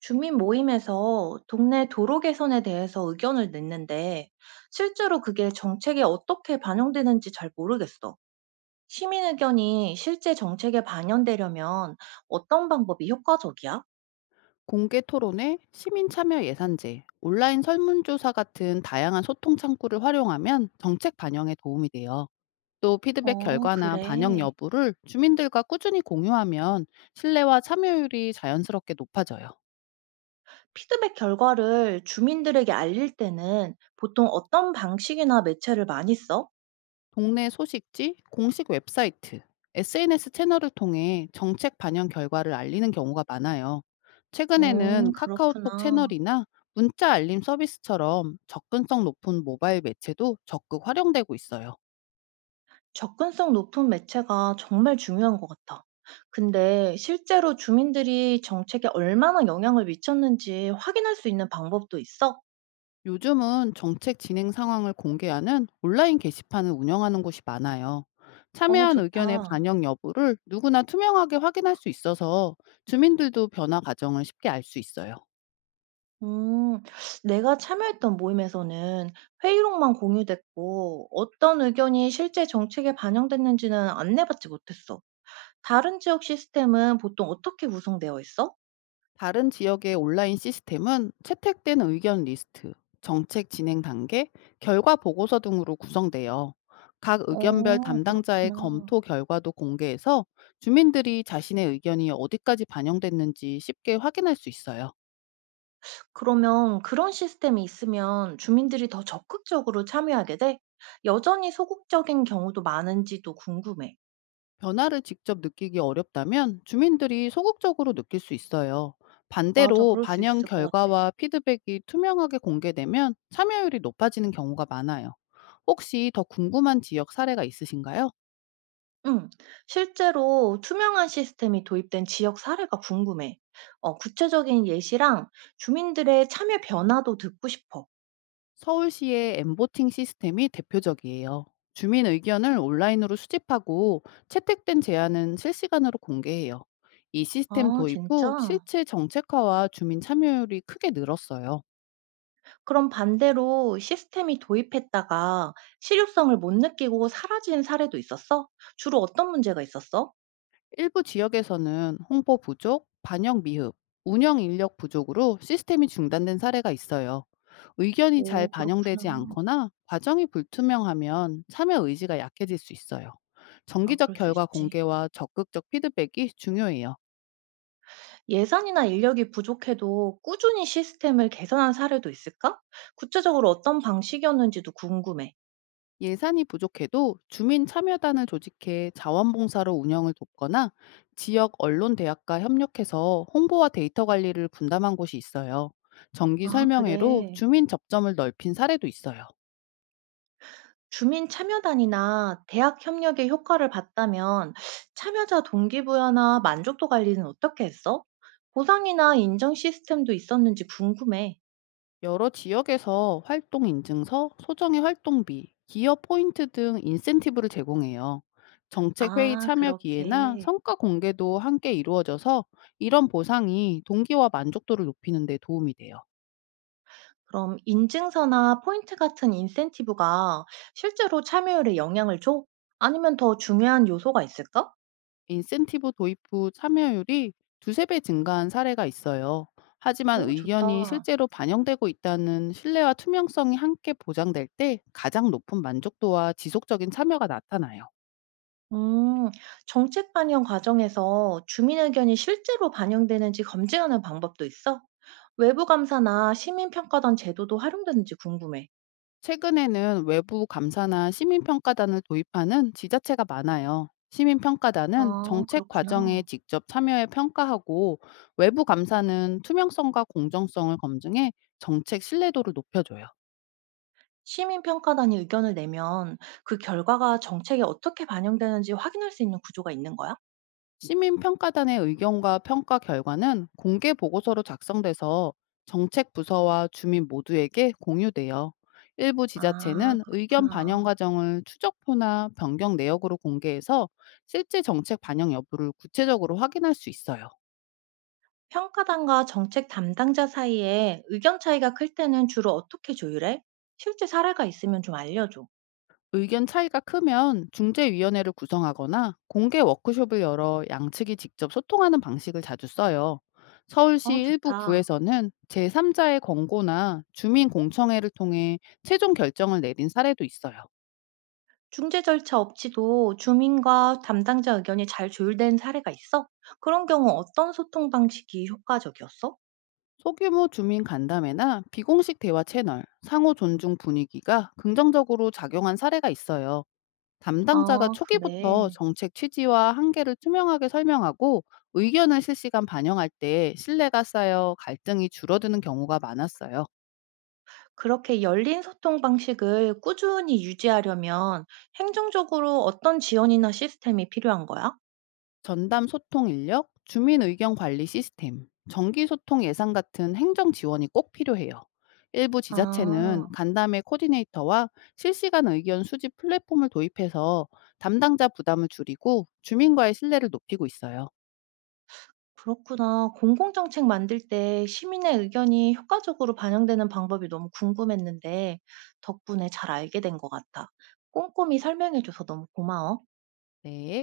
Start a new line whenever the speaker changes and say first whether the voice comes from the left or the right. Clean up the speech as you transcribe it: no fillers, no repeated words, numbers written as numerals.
right: 주민 모임에서 동네 도로 개선에 대해서 의견을 냈는데 실제로 그게 정책에 어떻게 반영되는지 잘 모르겠어. 시민 의견이 실제 정책에 반영되려면 어떤 방법이 효과적이야?
left: 공개 토론회, 시민 참여 예산제, 온라인 설문조사 같은 다양한 소통 창구를 활용하면 정책 반영에 도움이 돼요. 또 피드백
right: 어,
left: 결과나 반영
right: 그래.
left: 여부를 주민들과 꾸준히 공유하면 신뢰와 참여율이 자연스럽게 높아져요.
right: 피드백 결과를 주민들에게 알릴 때는 보통 어떤 방식이나 매체를 많이 써?
left: 동네 소식지, 공식 웹사이트, SNS 채널을 통해 정책 반영 결과를 알리는 경우가 많아요. 최근에는 카카오톡
right: 그렇구나.
left: 채널이나 문자 알림 서비스처럼 접근성 높은 모바일 매체도 적극 활용되고 있어요.
right: 접근성 높은 매체가 정말 중요한 것 같아. 근데 실제로 주민들이 정책에 얼마나 영향을 미쳤는지 확인할 수 있는 방법도 있어?
left: 요즘은 정책 진행 상황을 공개하는 온라인 게시판을 운영하는 곳이 많아요.
right: 어,
left: 참여한 의견의
right: 좋다.
left: 반영 여부를 누구나 투명하게 확인할 수 있어서 주민들도 변화 과정을 쉽게 알 수 있어요.
right: 음, 내가 참여했던 모임에서는 회의록만 공유됐고 어떤 의견이 실제 정책에 반영됐는지는 안내받지 못했어. 다른 지역 시스템은 보통 어떻게 구성되어 있어?
left: 다른 지역의 온라인 시스템은 채택된 의견 리스트, 정책 진행 단계, 결과 보고서 등으로 구성돼요. 각 의견별
right: 어,
left: 담당자의
right: 그렇구나.
left: 검토 결과도 공개해서 주민들이 자신의 의견이 어디까지 반영됐는지 쉽게 확인할 수 있어요.
right: 그러면 그런 시스템이 있으면 주민들이 더 적극적으로 참여하게 돼? 여전히 소극적인 경우도 많은지도 궁금해.
left: 변화를 직접 느끼기 어렵다면 주민들이 소극적으로 느낄 수 있어요.
right: 맞아,
left: 반대로
right: 그럴 수
left: 반영
right: 있을 것 같아.
left: 결과와 피드백이 투명하게 공개되면 참여율이 높아지는 경우가 많아요. 혹시 더 궁금한 지역 사례가 있으신가요?
right: 응, 실제로 투명한 시스템이 도입된 지역 사례가 궁금해. 어, 구체적인 예시랑 주민들의 참여 변화도 듣고 싶어.
left: 서울시의 엠보팅 시스템이 대표적이에요. 주민 의견을 온라인으로 수집하고 채택된 제안은 실시간으로 공개해요. 이 시스템
right: 아,
left: 도입
right: 진짜?
left: 후 실제 정책화와 주민 참여율이 크게 늘었어요.
right: 그럼 반대로 시스템이 도입했다가 실효성을 못 느끼고 사라진 사례도 있었어? 주로 어떤 문제가 있었어?
left: 일부 지역에서는 홍보 부족, 반영 미흡, 운영 인력 부족으로 시스템이 중단된 사례가 있어요. 의견이 잘
right: 오,
left: 반영되지
right: 그렇구나.
left: 않거나 과정이 불투명하면 참여 의지가 약해질 수 있어요.
right: 아
left: 정기적
right: 그럴 수
left: 결과
right: 있지.
left: 공개와 적극적 피드백이 중요해요.
right: 예산이나 인력이 부족해도 꾸준히 시스템을 개선한 사례도 있을까? 구체적으로 어떤 방식이었는지도 궁금해.
left: 예산이 부족해도 주민 참여단을 조직해 자원봉사로 운영을 돕거나 지역 언론 대학과 협력해서 홍보와 데이터 관리를 분담한 곳이 있어요. 정기
right: 아,
left: 설명회로
right: 그래.
left: 주민 접점을 넓힌 사례도 있어요.
right: 주민 참여단이나 대학 협력의 효과를 봤다면 참여자 동기부여나 만족도 관리는 어떻게 했어? 보상이나 인정 시스템도 있었는지 궁금해.
left: 여러 지역에서 활동 인증서, 소정의 활동비, 기업 포인트 등 인센티브를 제공해요. 정책 회의
right: 아,
left: 참여 기회나
right: 그렇게.
left: 성과 공개도 함께 이루어져서 이런 보상이 동기와 만족도를 높이는 데 도움이 돼요.
right: 그럼 인증서나 포인트 같은 인센티브가 실제로 참여율에 영향을 줘? 아니면 더 중요한 요소가 있을까?
left: 인센티브 도입 후 참여율이 두세 배 증가한 사례가 있어요. 하지만
right: 오,
left: 의견이
right: 좋다.
left: 실제로 반영되고 있다는 신뢰와 투명성이 함께 보장될 때 가장 높은 만족도와 지속적인 참여가 나타나요.
right: 음, 정책 반영 과정에서 주민 의견이 실제로 반영되는지 검증하는 방법도 있어? 외부 감사나 시민 평가단 제도도 활용되는지 궁금해.
left: 최근에는 외부 감사나 시민평가단을 도입하는 지자체가 많아요. 시민평가단은
right: 아,
left: 정책 과정에
right: 그렇구나.
left: 직접 참여해 평가하고 외부 감사는 투명성과 공정성을 검증해 정책 신뢰도를 높여줘요.
right: 시민 평가단이 의견을 내면 그 결과가 정책에 어떻게 반영되는지 확인할 수 있는 구조가 있는 거야?
left: 시민평가단의 의견과 평가 결과는 공개 보고서로 작성돼서 정책 부서와 주민 모두에게 공유돼요. 일부
right: 아,
left: 지자체는 의견 반영
right: 그렇구나.
left: 과정을 추적표나 변경 내역으로 공개해서 실제 정책 반영 여부를 구체적으로 확인할 수 있어요.
right: 평가단과 정책 담당자 사이에 의견 차이가 클 때는 주로 어떻게 조율해? 실제 사례가 있으면 좀 알려줘.
left: 의견 차이가 크면 중재위원회를 구성하거나 공개 워크숍을 열어 양측이 직접 소통하는 방식을 자주 써요. 서울시
right: 어,
left: 일부
right: 좋다.
left: 구에서는 제3자의 권고나 주민 공청회를 통해 최종 결정을 내린 사례도 있어요.
right: 중재 절차 없이도 주민과 담당자 의견이 잘 조율된 사례가 있어? 그런 경우 어떤 소통 방식이 효과적이었어?
left: 소규모 주민 간담회나 비공식 대화 채널, 상호 존중 분위기가 긍정적으로 작용한 사례가 있어요. 담당자가
right: 아,
left: 초기부터
right: 그래.
left: 정책 취지와 한계를 투명하게 설명하고 의견을 실시간 반영할 때 신뢰가 쌓여 갈등이 줄어드는 경우가 많았어요.
right: 그렇게 열린 소통 방식을 꾸준히 유지하려면 행정적으로 어떤 지원이나 시스템이 필요한 거야?
left: 전담 소통 인력, 주민 의견 관리 시스템, 정기 소통 예산 같은 행정 지원이 꼭 필요해요. 일부 지자체는
right: 아,
left: 간담회 코디네이터와 실시간 의견 수집 플랫폼을 도입해서 담당자 부담을 줄이고 주민과의 신뢰를 높이고 있어요.
right: 그렇구나. 공공정책 만들 때 시민의 의견이 효과적으로 반영되는 방법이 너무 궁금했는데 덕분에 잘 알게 된 것 같아. 꼼꼼히 설명해줘서 너무 고마워.
left: 네.